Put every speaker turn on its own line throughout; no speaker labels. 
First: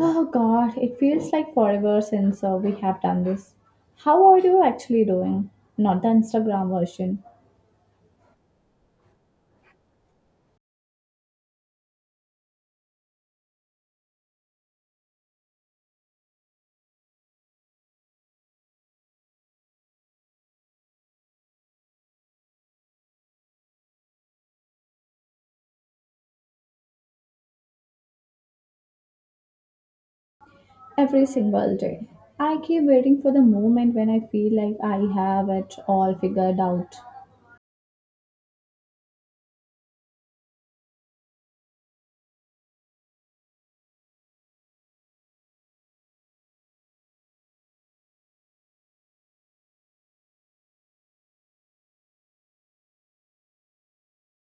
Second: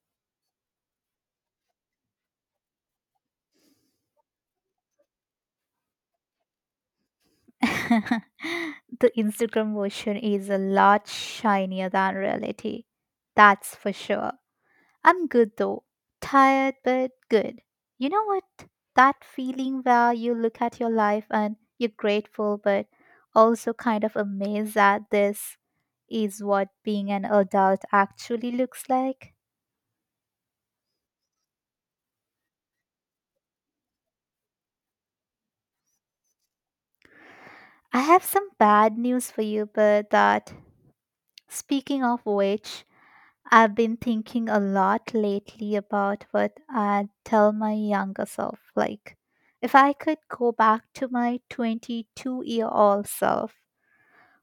Oh God, it feels like forever since we have done this. How are you actually doing? Not the Instagram version.
The Instagram version is a lot shinier than reality. That's for sure. I'm good though. Tired, but good. You know what? That feeling where you look at your life and you're grateful, but also kind of amazed that this is what being an adult actually looks like.
Every single day. I keep waiting for the moment when I feel like I have it all figured out.
I have some bad news for you, but that, speaking of which, I've been thinking a lot lately about what I'd tell my younger self. Like, if I could go back to my 22-year-old self,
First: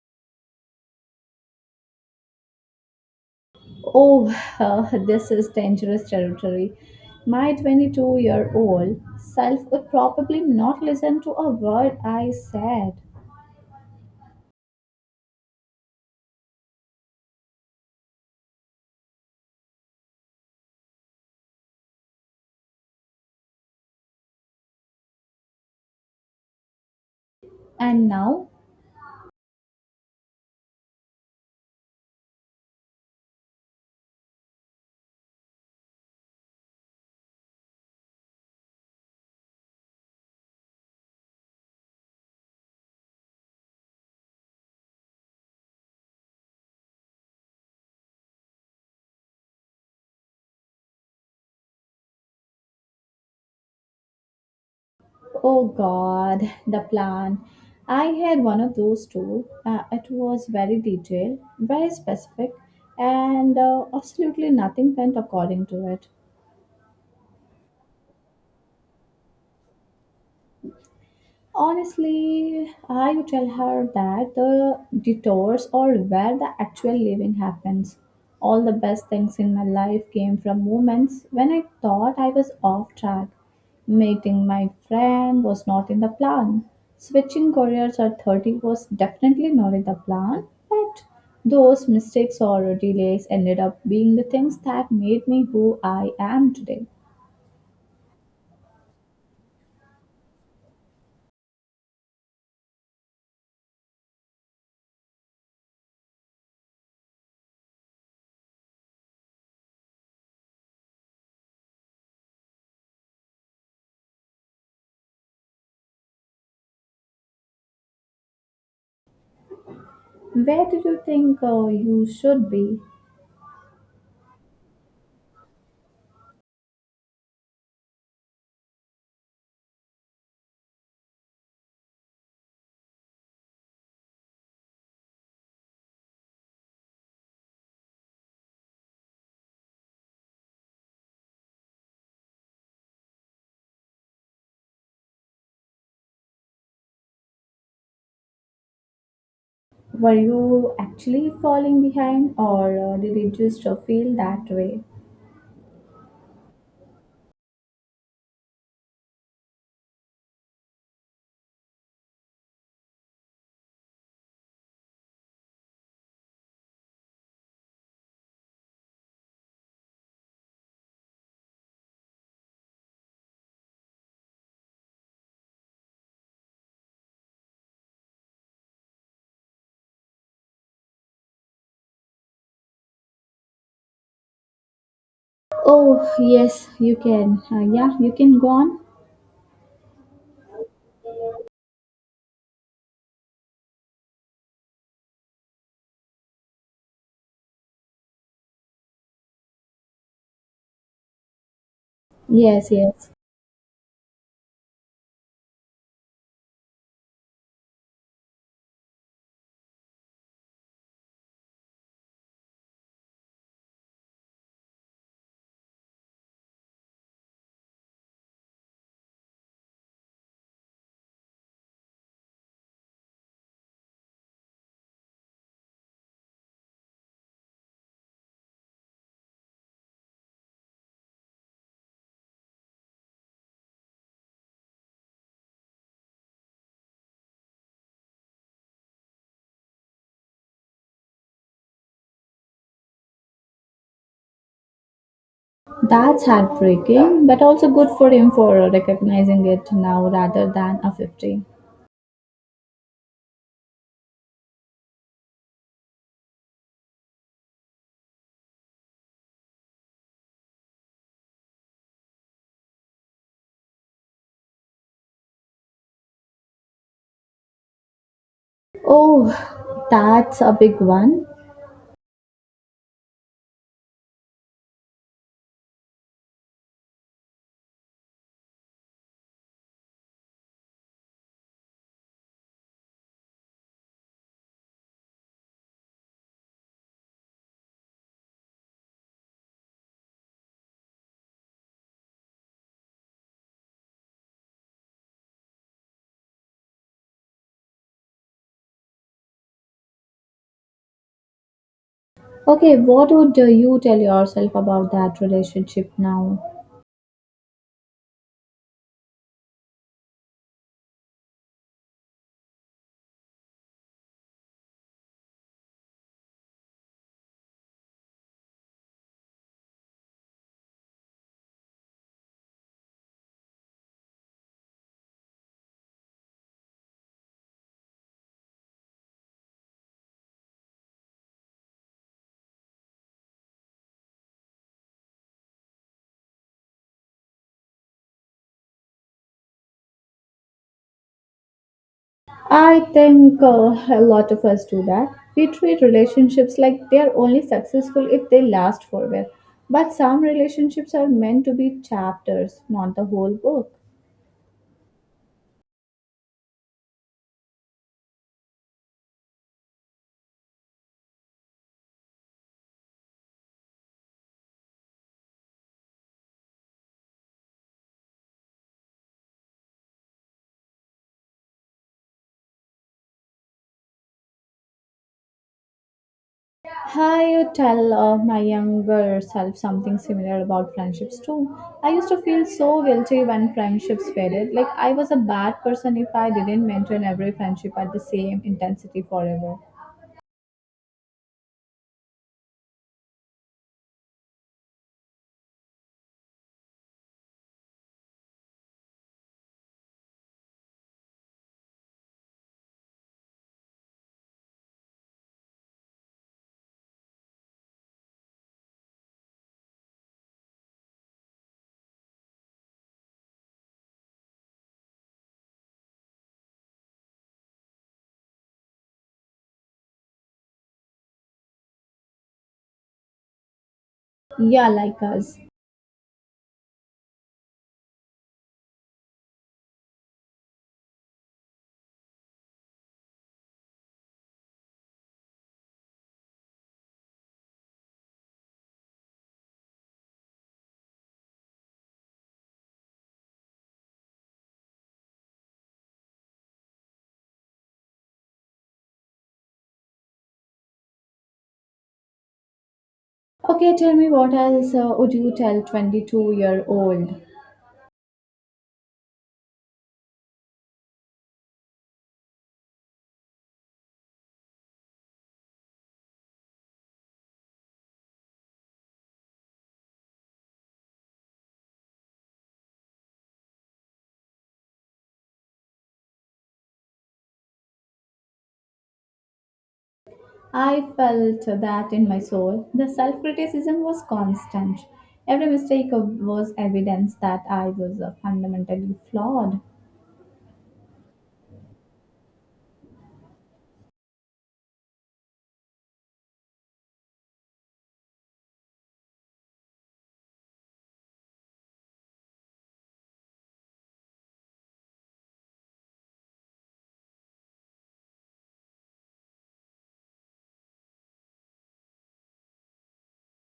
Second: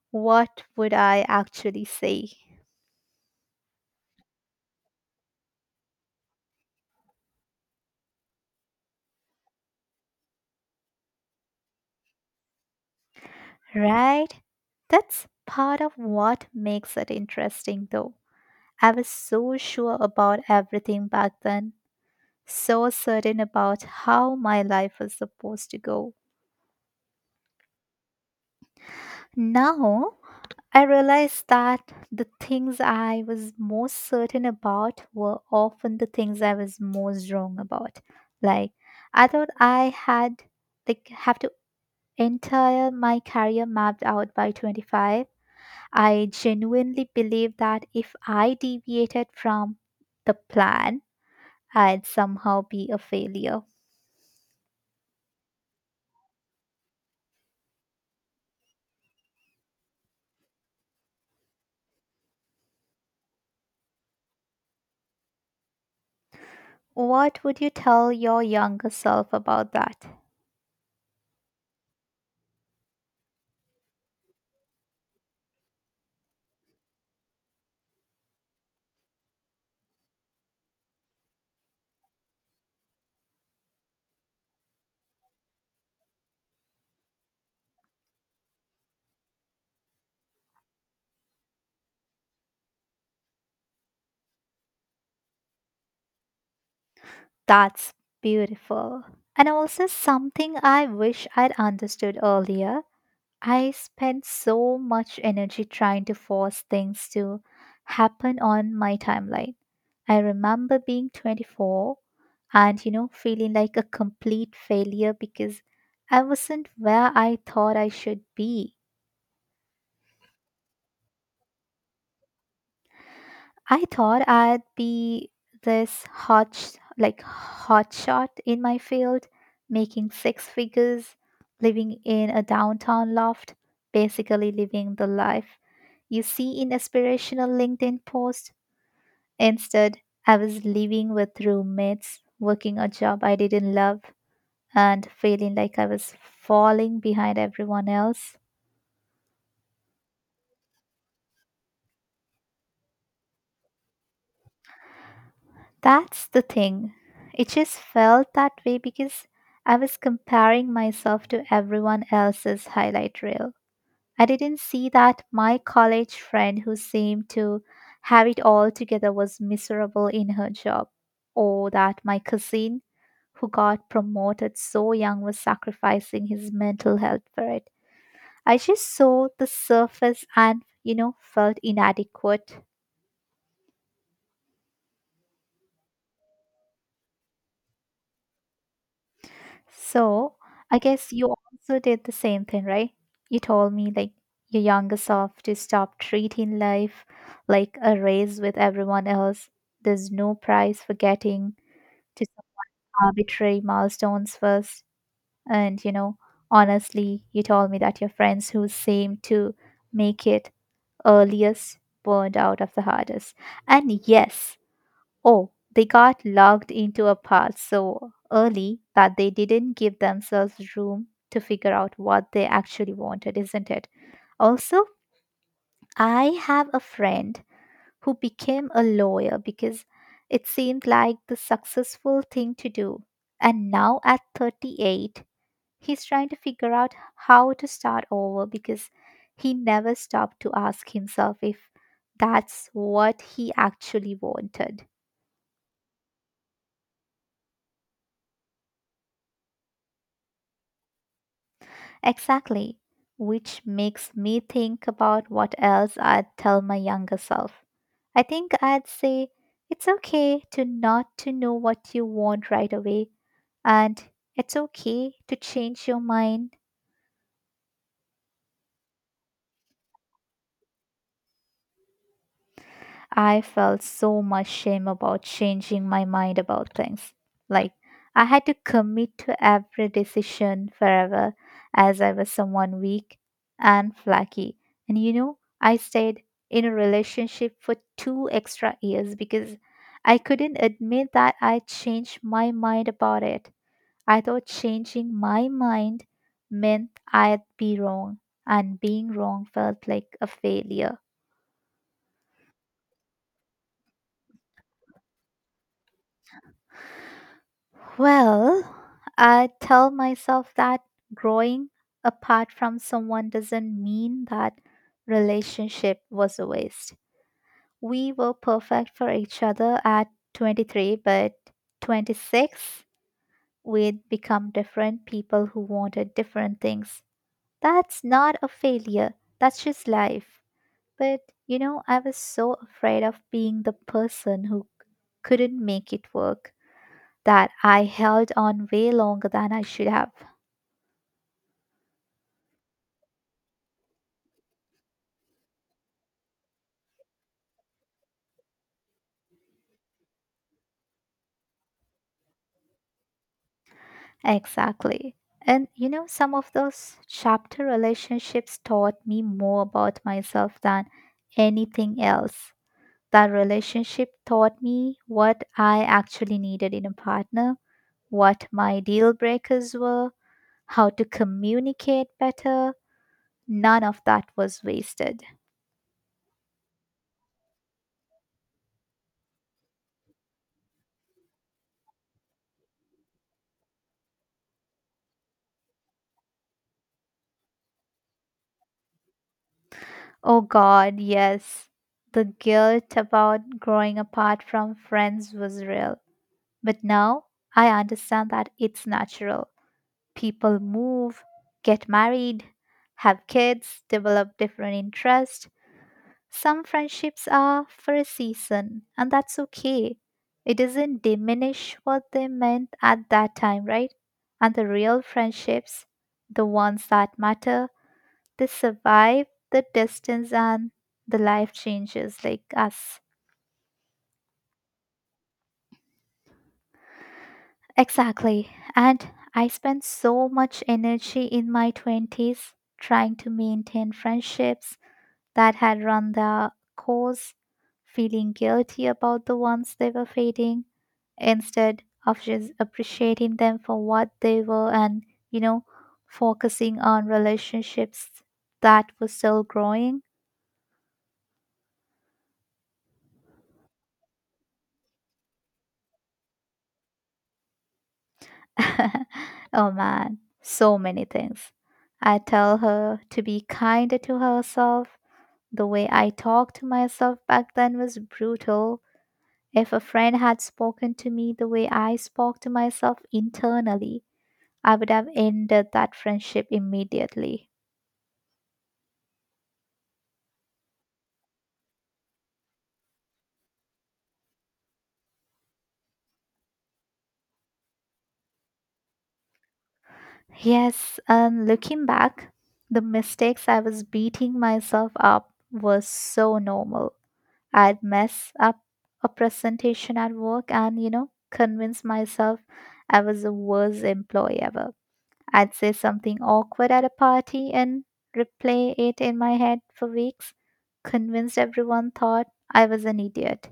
what would I actually say?
Oh, this is dangerous territory. My 22-year-old self would probably not listen to a word I said.
Right? That's part of what makes it interesting, though. I was so sure about everything back then, so certain about how my life was supposed to go.
And now.
Now, I realized that the things I was most certain about were often the things I was most wrong about. Like I thought I had like have to entire my career mapped out by 25. I genuinely believed that if I deviated from the plan, I'd somehow be a failure.
Oh God, the plan. I had one of those too. It was very detailed, very specific, and absolutely nothing went according to it.
What would you tell your younger self about that?
Honestly, I would tell her that the detours or where the actual living happens. All the best things in my life came from moments when I thought I was off track. Meeting my friend was not in the plan. Switching careers at 30 was definitely not in the plan, but those mistakes or delays ended up being the things that made me who I am today.
That's beautiful. And also something I wish I'd understood earlier. I spent so much energy trying to force things to happen on my timeline. I remember being 24 and, you know, feeling like a complete failure because I wasn't where I thought I should be.
Where do you think you should be?
I thought I'd be this hot, like hotshot in my field, making six figures, living in a downtown loft, basically living the life you see in aspirational LinkedIn posts. Instead, I was living with roommates, working a job I didn't love, and feeling like I was falling behind everyone else.
Were you actually falling behind, or did it just feel that way?
That's the thing. It just felt that way because I was comparing myself to everyone else's highlight reel. I didn't see that my college friend who seemed to have it all together was miserable in her job, or that my cousin who got promoted so young was sacrificing his mental health for it. I just saw the surface and, you know, felt inadequate.
Oh, yes, you can. Yeah, you can go on.
So I guess you also did the same thing, right? You told me like your younger self to stop treating life like a race with everyone else. There's no prize for getting to some
Yes, yes.
arbitrary milestones first. And you know, honestly, you told me that your friends who seem to make it earliest burned out of the hardest. And yes, oh, they got locked into a pod so early that they didn't give themselves room to figure out what they actually wanted, isn't it? Also, I have a friend who became a lawyer because it seemed like the successful thing to do. And now at 38, he's trying to figure out how to start over because he never stopped to ask himself if that's what he actually wanted.
That's heartbreaking, but also good for him for recognizing it now rather than a 50.
Exactly. Which makes me think about what else I'd tell my younger self. I think I'd say it's okay to not to know what you want right away and it's okay to change your mind.
Oh, that's a big one.
I felt so much shame about changing my mind about things. Like, I had to commit to every decision forever, as I was someone weak and flaky. And you know, I stayed in a relationship for 2 extra years because I couldn't admit that I changed my mind about it. I thought changing my mind meant I'd be wrong, and being wrong felt like a failure.
Okay, what would you tell yourself about that relationship now?
Well, I tell myself that growing apart from someone doesn't mean that relationship was a waste. We were perfect for each other at 23, but 26, we'd become different people who wanted different things. That's not a failure, that's just life. But you know, I was so afraid of being the person who couldn't make it work that I held on way longer than I should have.
I think a lot of us do that. We treat relationships like they are only successful if they last forever. But some relationships are meant to be chapters, not the whole book.
Exactly. And you know, some of those chapter relationships taught me more about myself than anything else. That relationship taught me what I actually needed in a partner, what my deal breakers were, how to communicate better. None of that was wasted.
I you tell my younger self something similar about friendships too. I used to feel so guilty when friendships faded. Like I was a bad person if I didn't maintain every friendship at the same intensity forever.
Oh God, yes. The guilt about growing apart from friends was real. But now I understand that it's natural. People move, get married, have kids, develop different interests. Some friendships are for a season, and that's okay. It doesn't diminish what they meant at that time, right? And the real friendships, the ones that matter, they survive the distance and the life changes like us.
Yeah, like us.
Exactly. And I spent so much energy in my 20s trying to maintain friendships that had run their course, feeling guilty about the ones they were fading, instead of just appreciating them for what they were and, you know, focusing on relationships that were still growing.
Okay, tell me what else would you tell 22-year-old?
Oh man, so many things. I tell her to be kinder to herself. The way I talked to myself back then was brutal. If a friend had spoken to me the way I spoke to myself internally, I would have ended that friendship immediately.
I felt that in my soul. The self criticism was constant. Every mistake was evidence that I was fundamentally flawed.
Yes, and looking back, the mistakes I was beating myself up was so normal. I'd mess up a presentation at work and, you know, convince myself I was the worst employee ever. I'd say something awkward at a party and replay it in my head for weeks, convinced everyone thought I was an idiot.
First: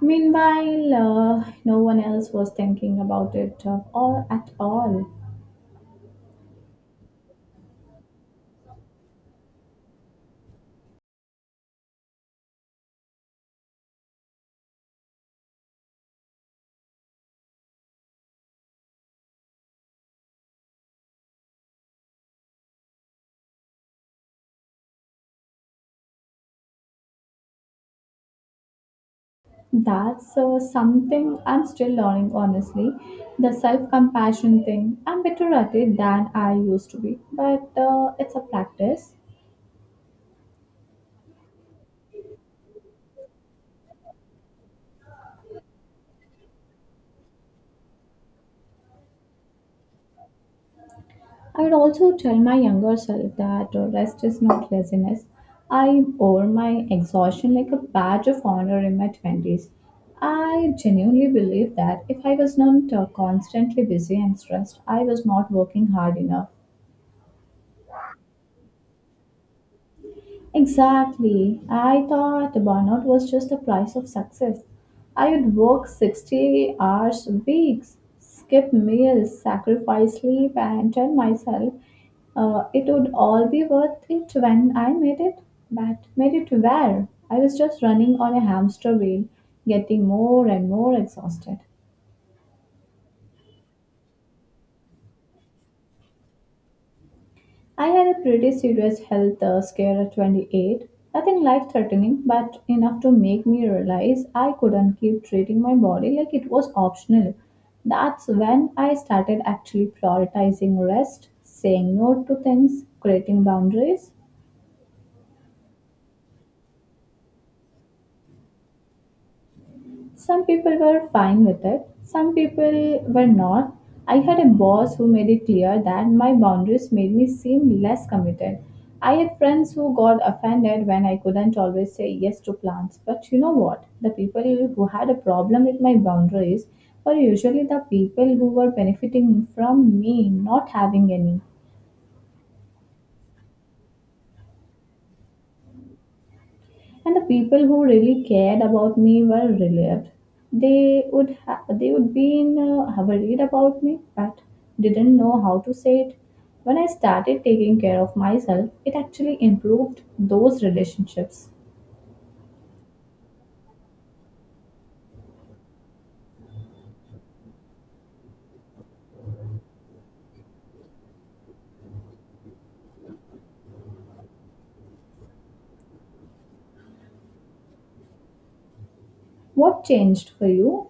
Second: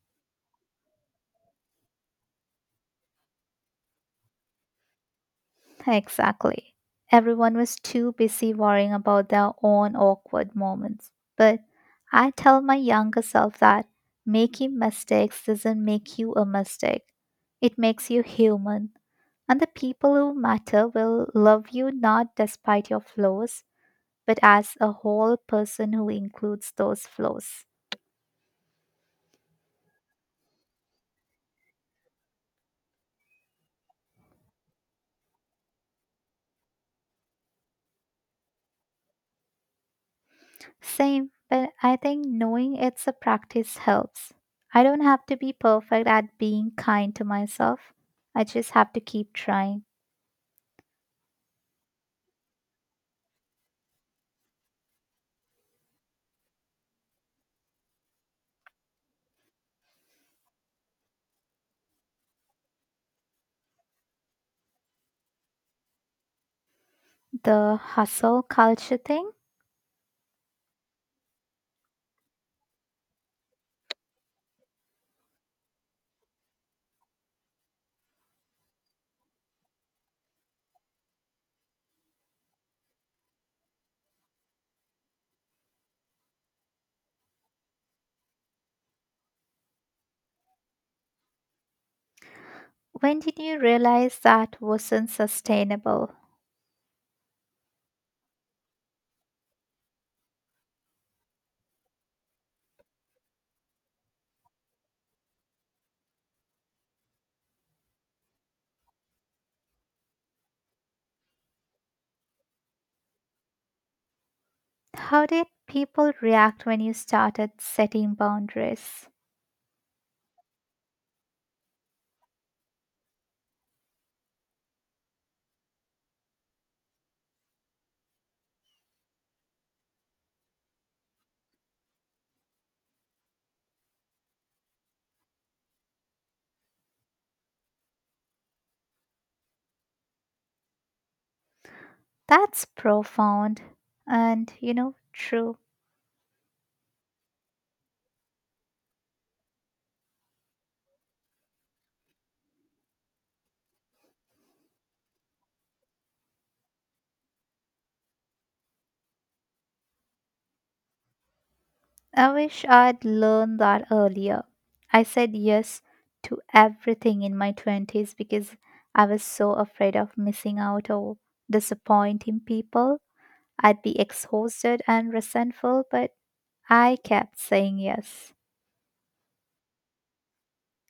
Meanwhile, no one else was thinking about it or at all.
Exactly. Everyone was too busy worrying about their own awkward moments. But I tell my younger self that making mistakes doesn't make you a mistake, it makes you human. And the people who matter will love you not despite your flaws, but as a whole person who includes those flaws.
That's something I'm still learning, honestly. The self compassion thing, I'm better at it than I used to be, but it's a practice.
Same, but I think knowing it's a practice helps. I don't have to be perfect at being kind to myself. I just have to keep trying.
I would also tell my younger self that rest is not laziness. I wore my exhaustion like a badge of honor in my 20s. I genuinely believe that if I was not constantly busy and stressed, I was not working hard enough.
The hustle culture thing?
Exactly. I thought burnout was just the price of success. I would work 60 hours weeks, skip meals, sacrifice sleep, and tell myself it would all be worth it when I made it. But made it where? I was just running on a hamster wheel, getting more and more exhausted.
When did you realize that wasn't sustainable?
I had a pretty serious health scare at 28. Nothing life threatening, but enough to make me realize I couldn't keep treating my body like it was optional. That's when I started actually prioritizing rest, saying no to things, creating boundaries.
How did people react when you started setting boundaries?
Some people were fine with it, some people were not. I had a boss who made it clear that my boundaries made me seem less committed. I had friends who got offended when I couldn't always say yes to plans. But you know what? The people who had a problem with my boundaries were usually the people who were benefiting from me not having any.
That's profound and, you know, true.
And the people who really cared about me were relieved. They would be in, worried about me, but didn't know how to say it. When I started taking care of myself, it actually improved those relationships.
I wish I'd learned that earlier. I said yes to everything in my 20s because I was so afraid of missing out or disappointing people. I'd be exhausted and resentful, but I kept saying yes.
What changed for you?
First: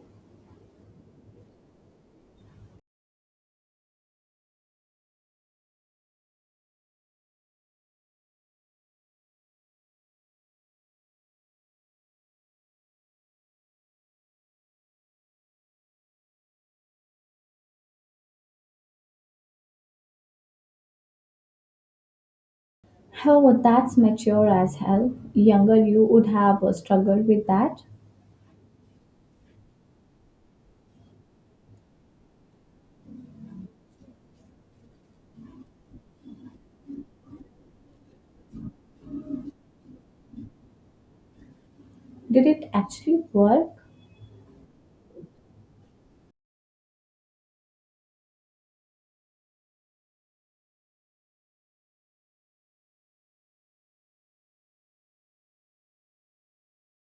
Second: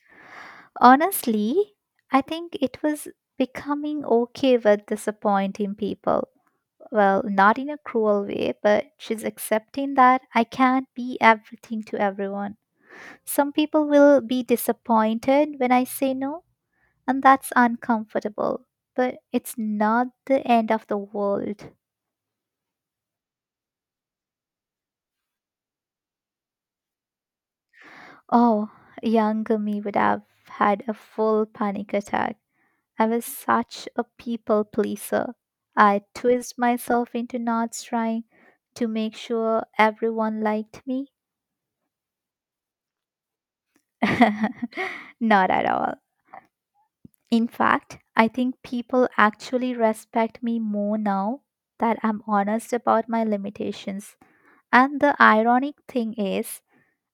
Honestly, I think it was becoming okay with disappointing people. Well, not in a cruel way, but she's accepting that I can't be everything to everyone. Some people will be disappointed when I say no, and that's uncomfortable, but it's not the end of the world.
However, that's mature as hell. Younger you would have struggled with that.
Oh, younger me would have had a full panic attack. I was such a people pleaser. I twist myself into knots trying to make sure everyone liked me.
Did it actually work?
Not at all. In fact, I think people actually respect me more now that I'm honest about my limitations. And the ironic thing is,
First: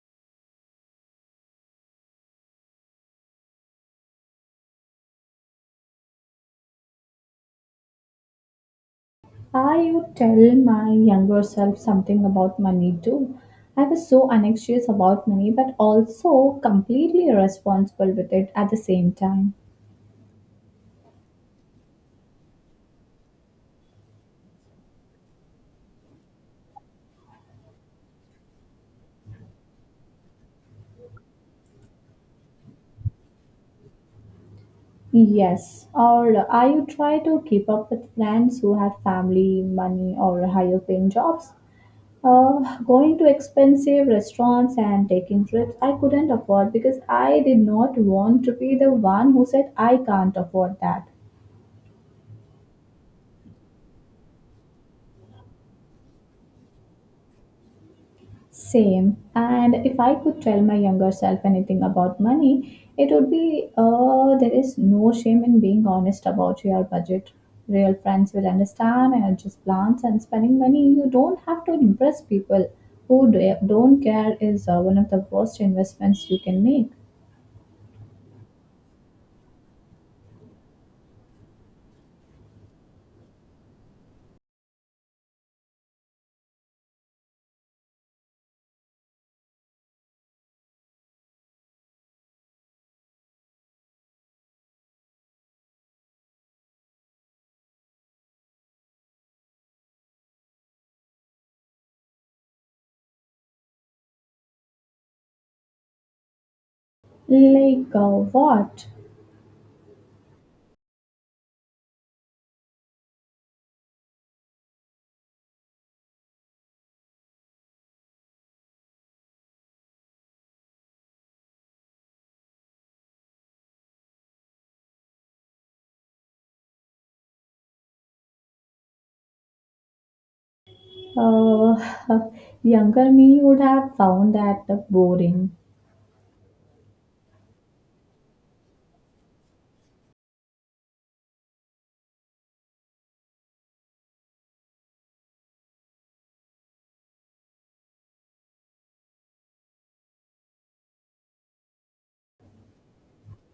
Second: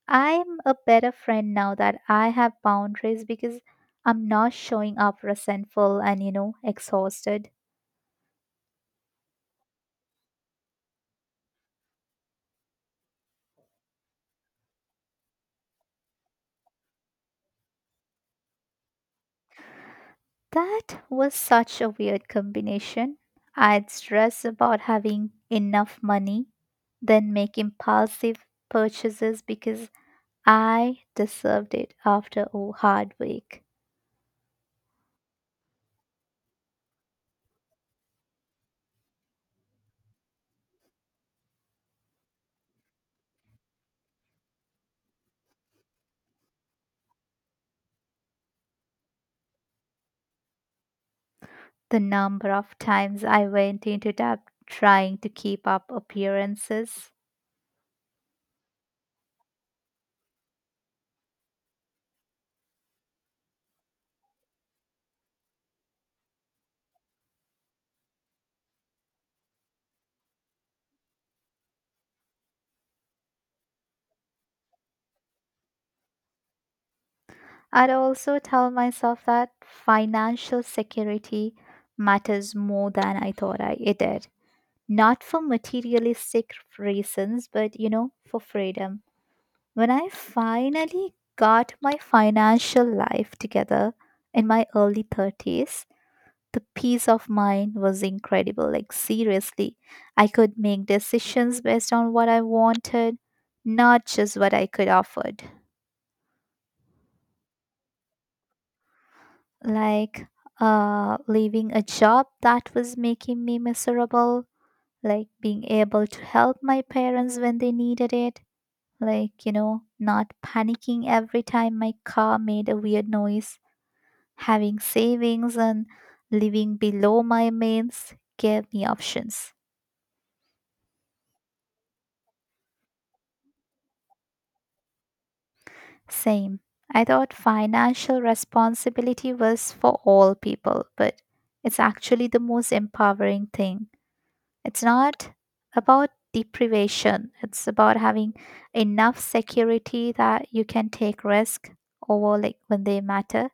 I'm a better friend now that I have boundaries because I'm not showing up resentful and, you know, exhausted.
I would tell my younger self something about money too? I was so anxious about money but also completely responsible with it at the same time.
That was such a weird combination. I'd stress about having enough money, then make impulsive purchases because I deserved it after a hard week.
Yes, or I would try to keep up with friends who have family, money, or higher paying jobs? Going to expensive restaurants and taking trips I couldn't afford because I did not want to be the one who said I can't afford that.
The number of times I went into debt trying to keep up appearances.
Same. And if I could tell my younger self anything about money, it would be there is no shame in being honest about your budget. Real friends will understand and adjust plans and spending money. You don't have to impress people who don't care is one of the worst investments you can make.
I'd also tell myself that financial security matters more than I thought I it did. Not for materialistic reasons, but you know, for freedom. When I finally got my financial life together in my early 30s, the peace of mind was incredible. Like, seriously, I could make decisions based on what I wanted, not just what I could afford.
Like what?
Like, leaving a job that was making me miserable, like being able to help my parents when they needed it, like, you know, not panicking every time my car made a weird noise, having savings and living below my means gave me options.
Uh, younger me would have found that boring.
Same. I thought financial responsibility was for all people, but it's actually the most empowering thing. It's not about deprivation, it's about having enough security that you can take risk over like when they matter.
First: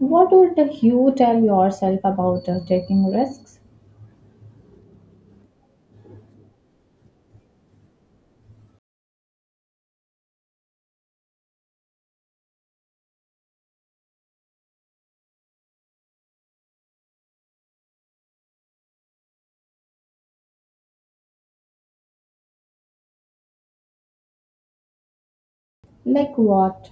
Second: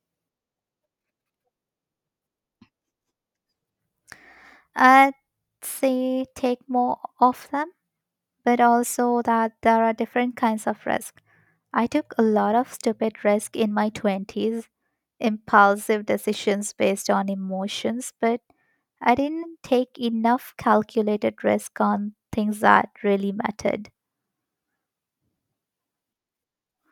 What would you tell yourself about taking risks?
I'd say take more of them, but also that there are different kinds of risk. I took a lot of stupid risk in my 20s, impulsive decisions based on emotions, but I didn't take enough calculated risk on things that really mattered.
Like what?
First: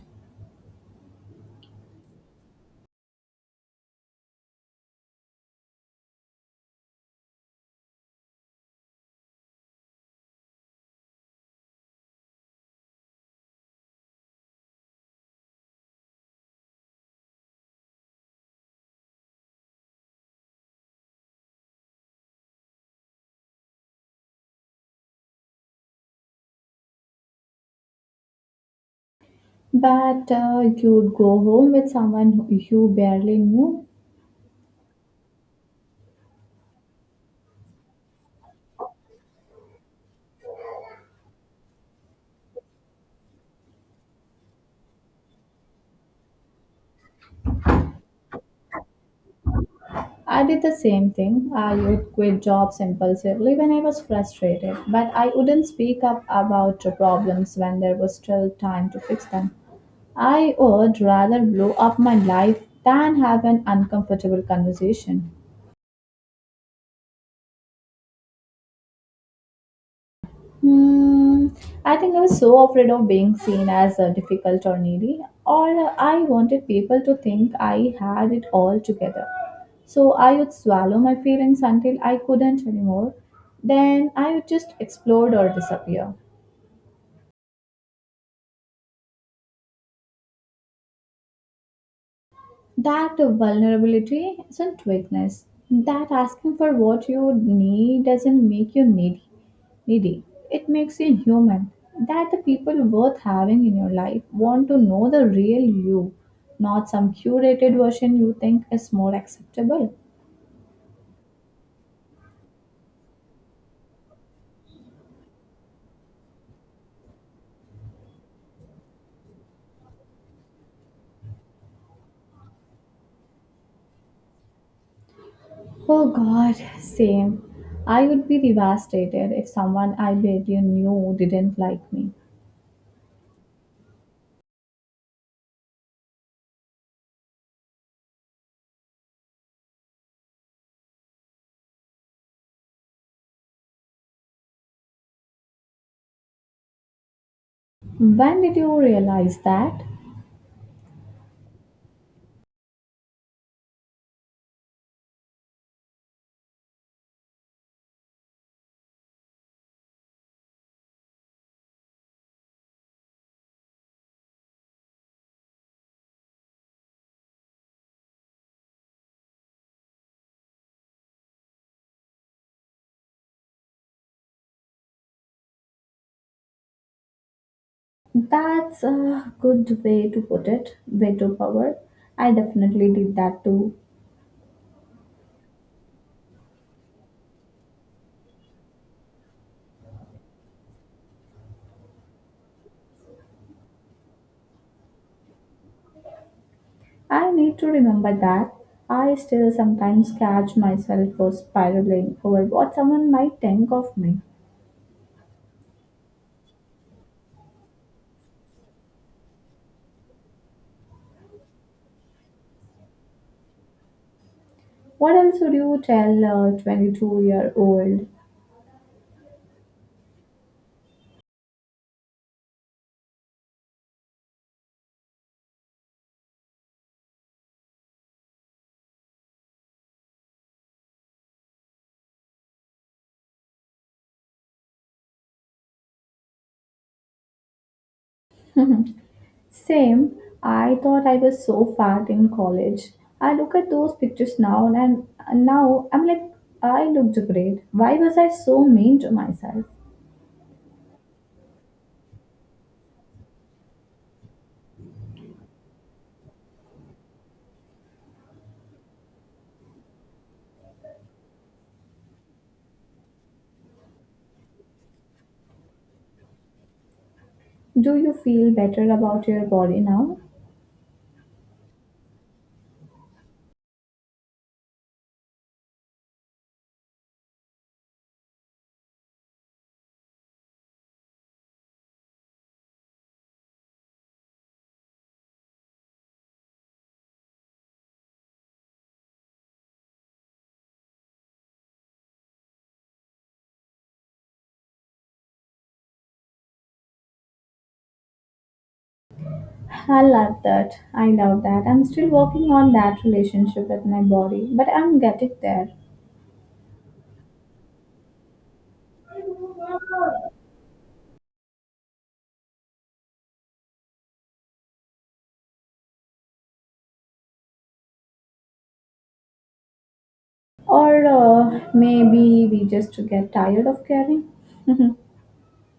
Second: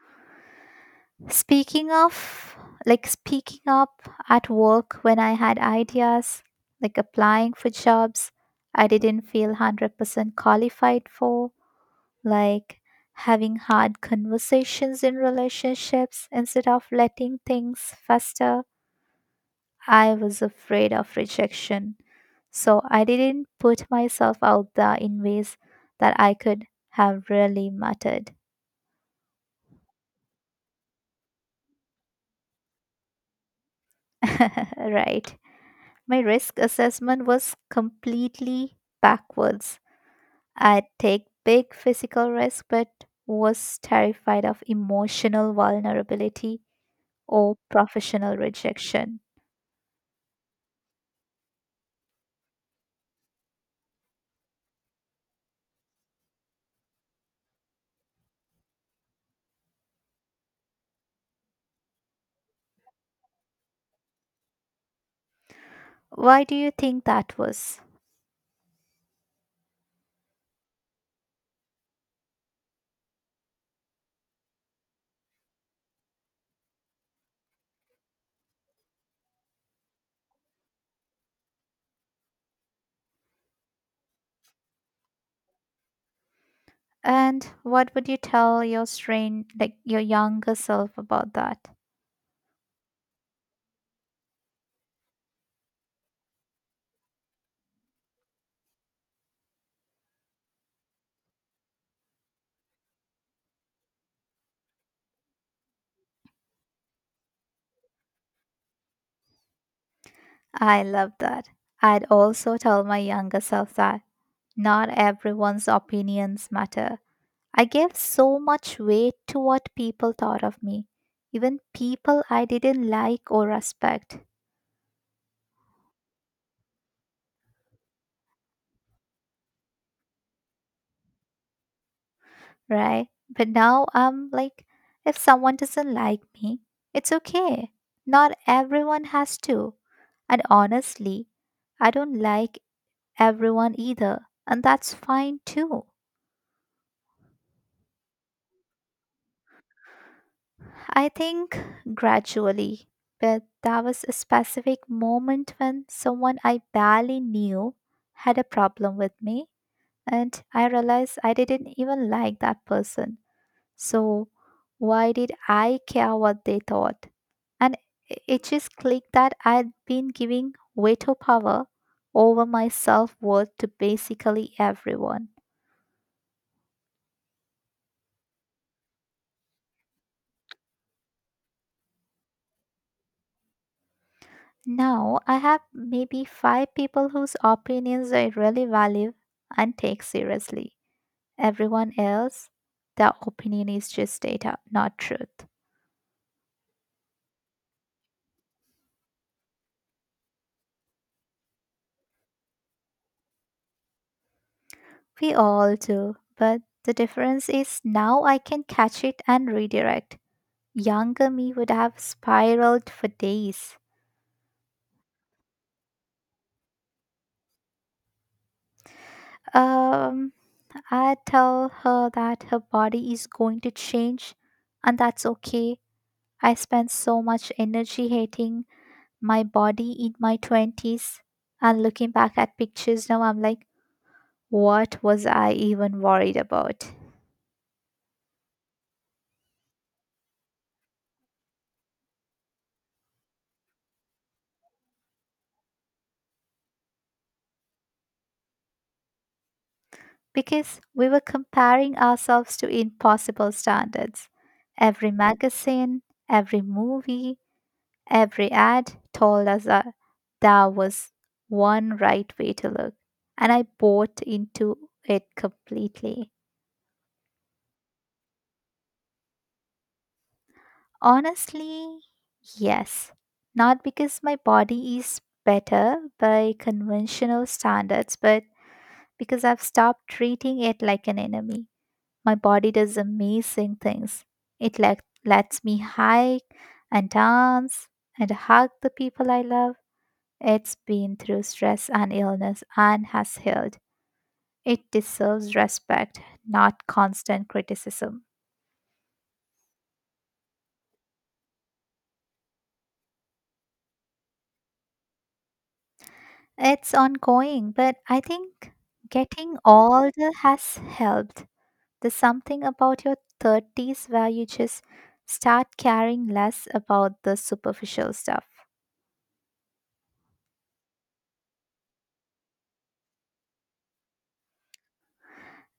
Speaking of, like speaking up at work when I had ideas, like applying for jobs I didn't feel 100% qualified for, like having hard conversations in relationships instead of letting things fester. I was afraid of rejection, so I didn't put myself out there in ways that I could have really mattered.
But you'd go home with someone you barely knew?
Right. My risk assessment was completely backwards. I'd take big physical risks but was terrified of emotional vulnerability or professional rejection.
I did the same thing. I would quit jobs impulsively when I was frustrated, but I wouldn't speak up about the problems when there was still time to fix them. I would rather blow up my life than have an uncomfortable conversation.
Why do you think that was?
Hmm, I think I was so afraid of being seen as difficult or needy, or I wanted people to think I had it all together. So I would swallow my feelings until I couldn't anymore. Then I would just explode or disappear.
And what would you tell your strain like your younger self about that?
That vulnerability isn't weakness. That asking for what you need doesn't make you needy. It makes you human. That the people worth having in your life want to know the real you, not some curated version you think is more acceptable.
I love that. I'd also tell my younger self that not everyone's opinions matter. I gave so much weight to what people thought of me, even people I didn't like or respect,
Oh God, same. I would be devastated if someone I barely knew didn't like me.
right? But now I'm like, if someone doesn't like me, it's okay. Not everyone has to. And honestly, I don't like everyone either, and that's fine too.
When did you realize that?
I think gradually, but there was a specific moment when someone I barely knew had a problem with me, and I realized I didn't even like that person. So, why did I care what they thought? And it just clicked that I'd been giving way too power over my self worth to basically everyone.
That's a good way to put it. Veto power. I definitely did that too.
Now I have maybe five people whose opinions I really value and take seriously. Everyone else, their opinion is just data, not truth.
I need to remember that. I still sometimes catch myself for spiraling over what someone might think of me.
We all do, but the difference is now I can catch it and redirect. Younger me would have spiraled for days.
What else would you tell a 22-year-old?
Um, I tell her that her body is going to change and that's okay. I spent so much energy hating my body in my 20s, and looking back at pictures now I'm like, what was I even worried about?
Same, I thought I was so fat in college. I look at those pictures now and now I'm like, I looked great. Why was I so mean to myself?
Because we were comparing ourselves to impossible standards. Every magazine, every movie, every ad told us that there was one right way to look, and I bought into it completely.
Do you feel better about your body now?
Honestly, yes. Not because my body is better by conventional standards, but because I've stopped treating it like an enemy. My body does amazing things. Lets me hike and dance and hug the people I love. It's been through stress and illness and has healed. It deserves respect, not constant criticism.
I love that. I love that. I'm still working on that relationship with my body, but I'm getting there.
It's ongoing, but I think getting older has helped. There's something about your 30s where you just start caring less about the superficial stuff.
Or maybe we just get tired of caring.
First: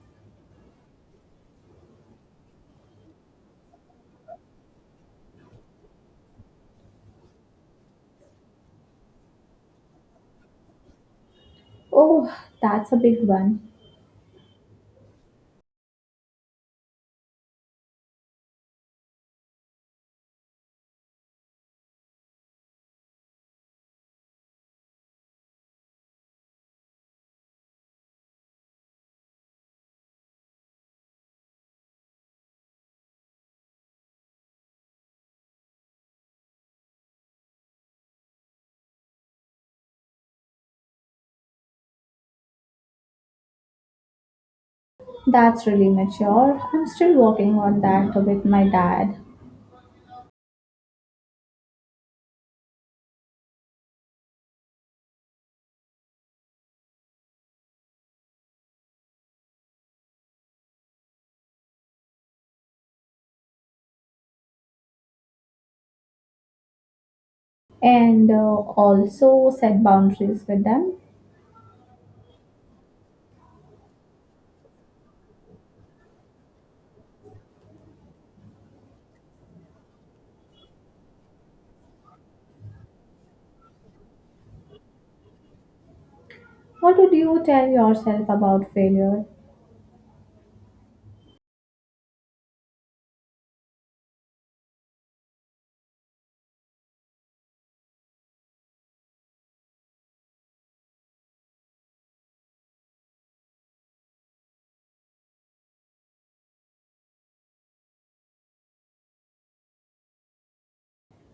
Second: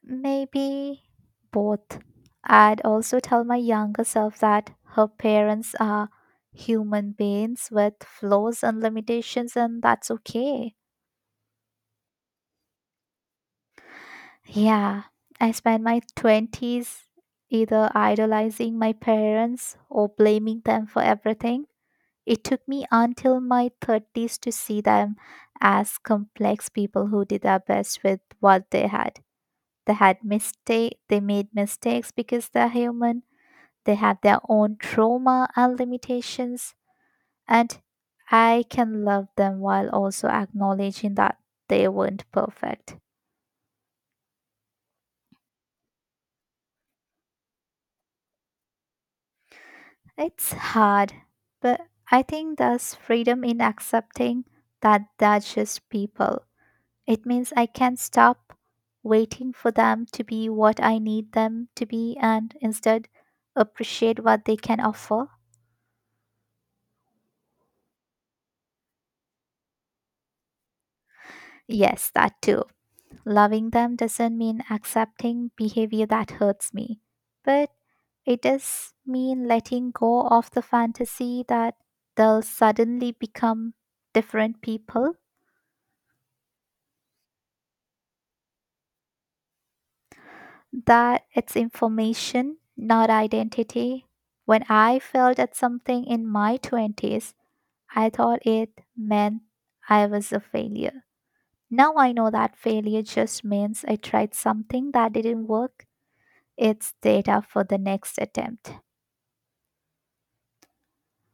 Maybe both. I'd also tell my younger self that her parents are human beings with flaws and limitations, and that's okay.
Oh, that's a big one.
Yeah, I spent my 20s either idolizing my parents or blaming them for everything. It took me until my 30s to see them as complex people who did their best with what they had. They made mistakes because they're human. They had their own trauma and limitations, and I can love them while also acknowledging that they weren't perfect.
That's really mature. I'm still working on that with my dad
It's hard, but I think there's freedom in accepting that they're just people. It means I can stop waiting for them to be what I need them to be and instead appreciate what they can offer.
and also set boundaries with them.
Yes, that too. Loving them doesn't mean accepting behavior that hurts me, but it does mean letting go of the fantasy that they'll suddenly become different people.
What would you tell yourself about failure?
That it's information, not identity. When I failed at something in my 20s, I thought it meant I was a failure. Now I know that failure just means I tried something that didn't work. It's data for the next attempt.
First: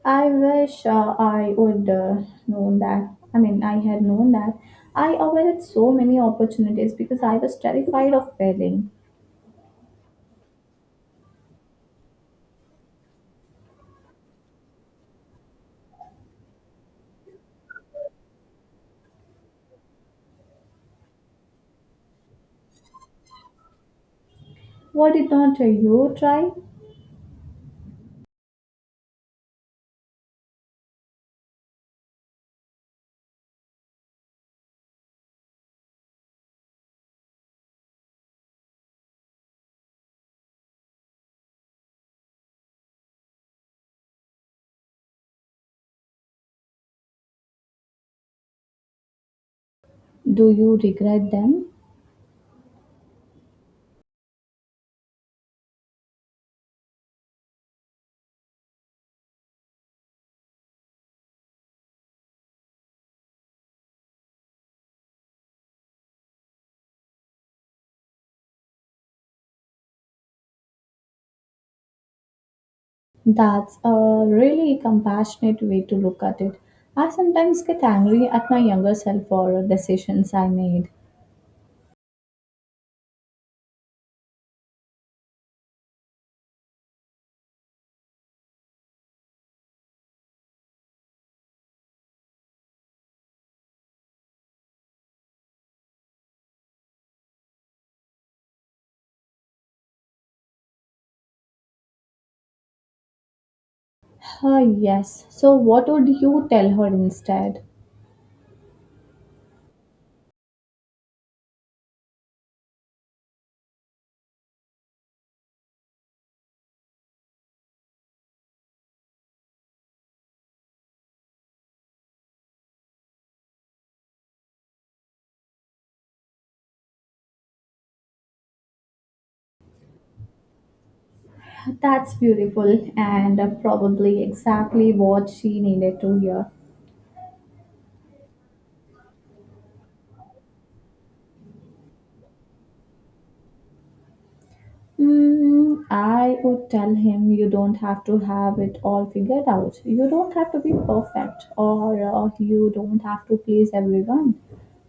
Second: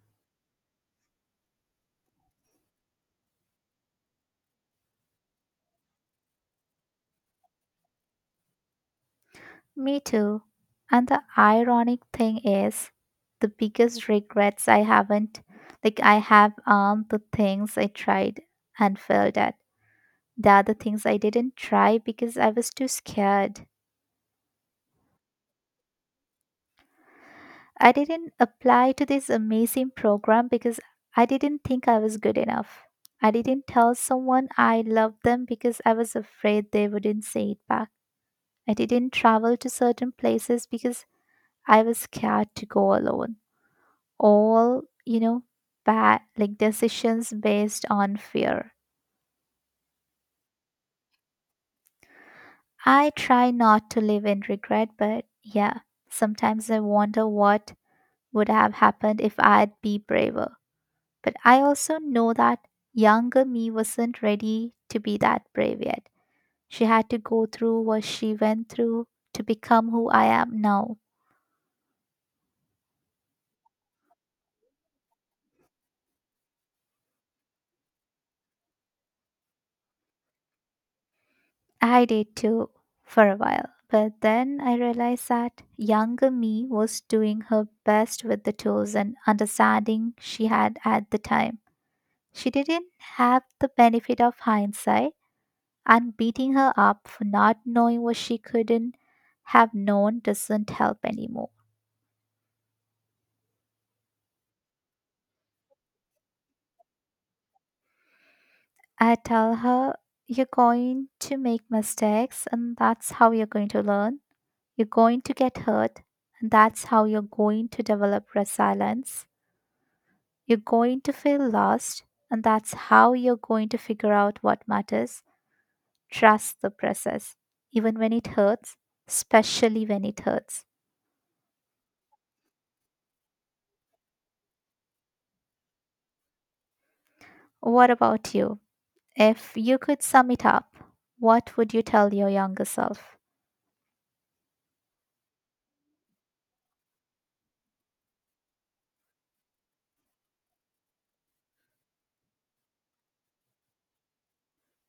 I wish I would known that. I mean, I had known that. I avoided so many opportunities because I was terrified of failing.
Me too. And the ironic thing is, the biggest regrets I haven't, like, I have aren't the things I tried and failed at. The other things I didn't try because I was too scared.
Why did not you try?
I didn't apply to this amazing program because I didn't think I was good enough. I didn't tell someone I loved them because I was afraid they wouldn't say it back. I didn't travel to certain places because I was scared to go alone. All, you know, bad like decisions based on fear.
Do you regret them?
I try not to live in regret, but yeah, sometimes I wonder what would have happened if I'd be braver. But I also know that younger me wasn't ready to be that brave yet. She had to go through what she went through to become who I am now.
That's a really compassionate way to look at it. I sometimes get angry at my younger self for decisions I made.
I did too for a while. But then I realized that younger me was doing her best with the tools and understanding she had at the time. She didn't have the benefit of hindsight. And beating her up for not knowing what she couldn't have known doesn't help anymore.
Ah, yes. So, what would you tell her instead?
I tell her, you're going to make mistakes, and that's how you're going to learn. You're going to get hurt, and that's how you're going to develop resilience. You're going to feel lost, and that's how you're going to figure out what matters. Trust the process, even when it hurts, especially when it hurts.
That's beautiful and probably exactly what she needed to hear.
What about you? If you could sum it up, what would you tell your younger self?
I would tell him you don't have to have it all figured out. You don't have to be perfect, or you don't have to please everyone.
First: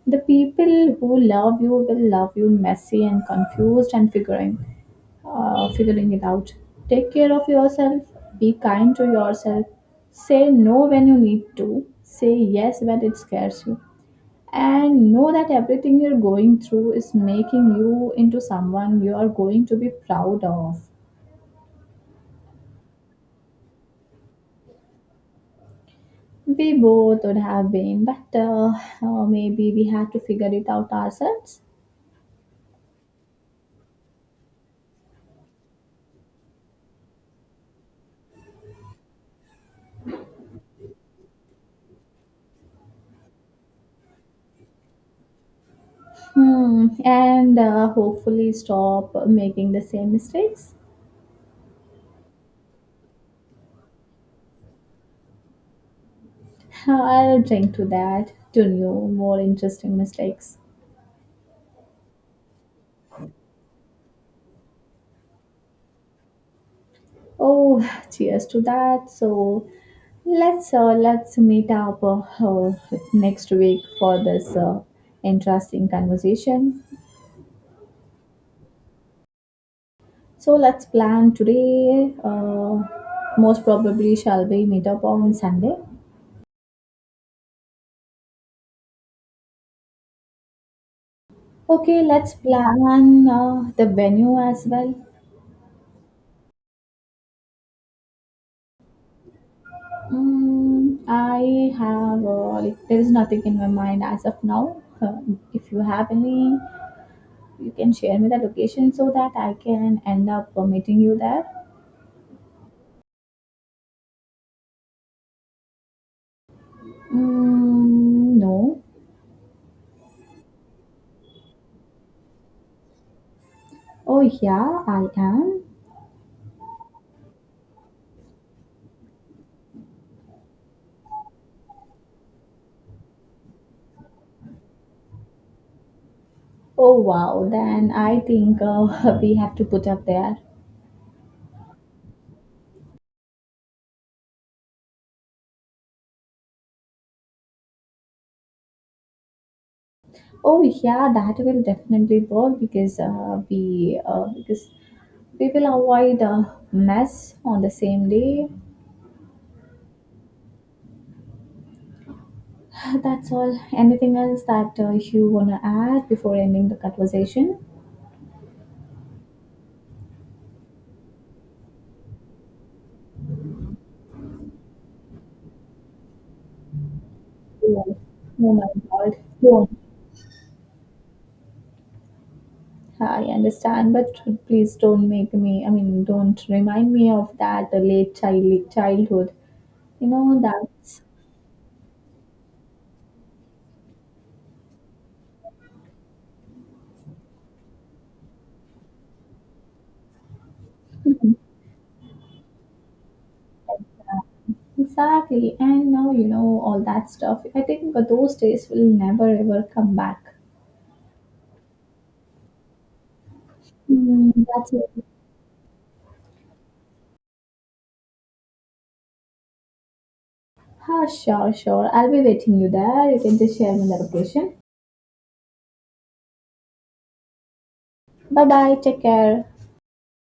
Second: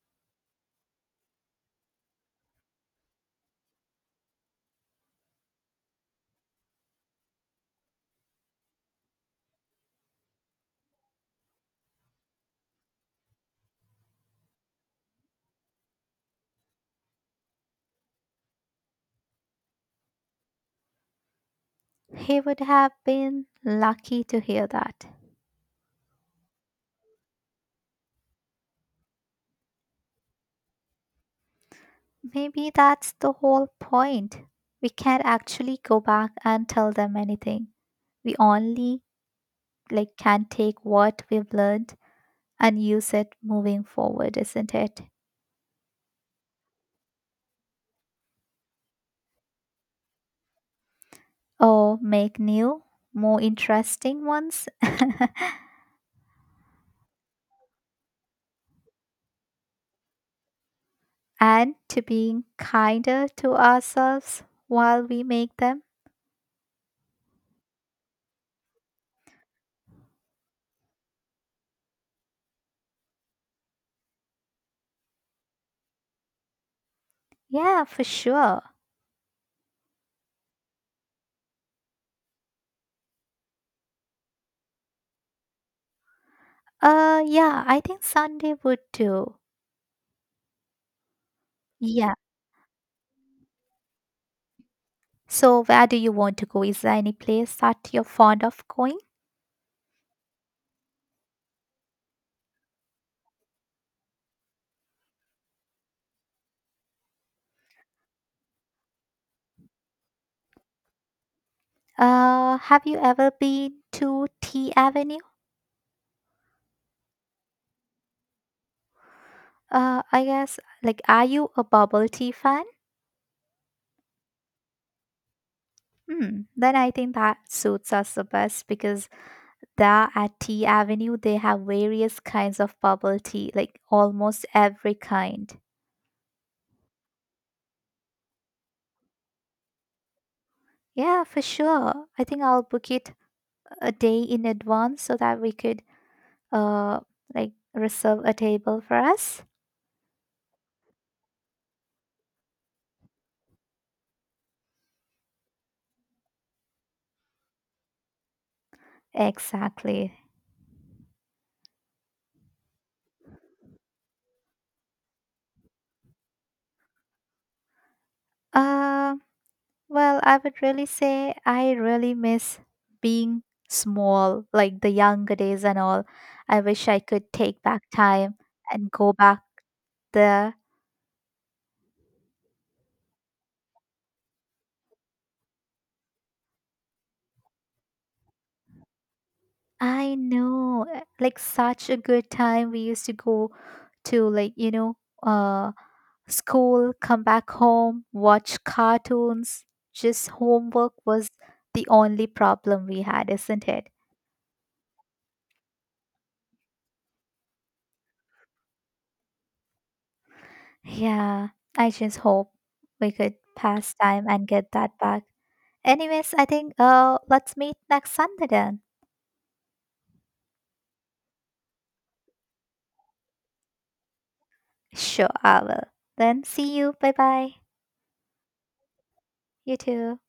The people who love you will love you messy and confused and figuring it out. Take care of yourself. Be kind to yourself. Say no when you need to. Say yes when it scares you and know that everything you're going through is making you into someone you are going to be proud of.
He would have been lucky to hear that.
We both would have been, but maybe we had to figure it out ourselves.
Maybe that's the whole point. We can't actually go back and tell them anything. We only like can take what we've learned and use it moving forward, isn't it?
Hmm. And hopefully stop making the same mistakes.
Or make new, more interesting ones.
I'll drink to that, to new, more interesting mistakes.
and to being kinder to ourselves while we make them.
Oh, cheers to that. So let's meet up next week for this interesting conversation.
Yeah, for sure.
So let's plan today. Most probably shall we meet up on Sunday.
Yeah, I think Sunday would do.
Okay,
Yeah.
let's plan the venue as well.
So, where do you want to go? Is there any place that you're fond of going?
I have like there is nothing in my mind as of now. If you have any, you can share me the location so that I can end up meeting you there.
Have you ever been to Tea Avenue?
Mm, no.
I guess, like, are you a bubble tea fan?
Oh, yeah, I am.
Hmm, then I think that suits us the best because there at Tea Avenue, they have various kinds of bubble tea, like almost every kind.
Oh, wow. Then I think we have to put up there.
Yeah, for sure. I think I'll book it a day in advance so that we could uh, like reserve a table for us?
Oh, yeah, that will definitely work because we will avoid mess on the same day.
Exactly.
That's all. Anything else that you wanna add before ending the conversation?
Uh, well, I would really say I really miss being small, like the younger days and all. I wish I could take back
Yes.
time
Oh my
and go
God.
back
Don't.
there.
I understand, but please don't make me. I mean, don't remind me of that late childhood. You
I
know,
know,
that's.
eh, like such a good time. We used to go to uh, school, come back home, watch cartoons. Just homework was the only problem we had, isn't it?
Exactly. And now all that stuff. I think those days will never ever come back.
Yeah, I just hope we could pass time and
That's
get
it.
that back. Anyways, I think let's meet next Sunday then.
Ah, sure, sure. I'll be waiting you there. You can just share me the location.
Sure, I will. Then see you. Bye bye.
Bye bye. Take care.
You too.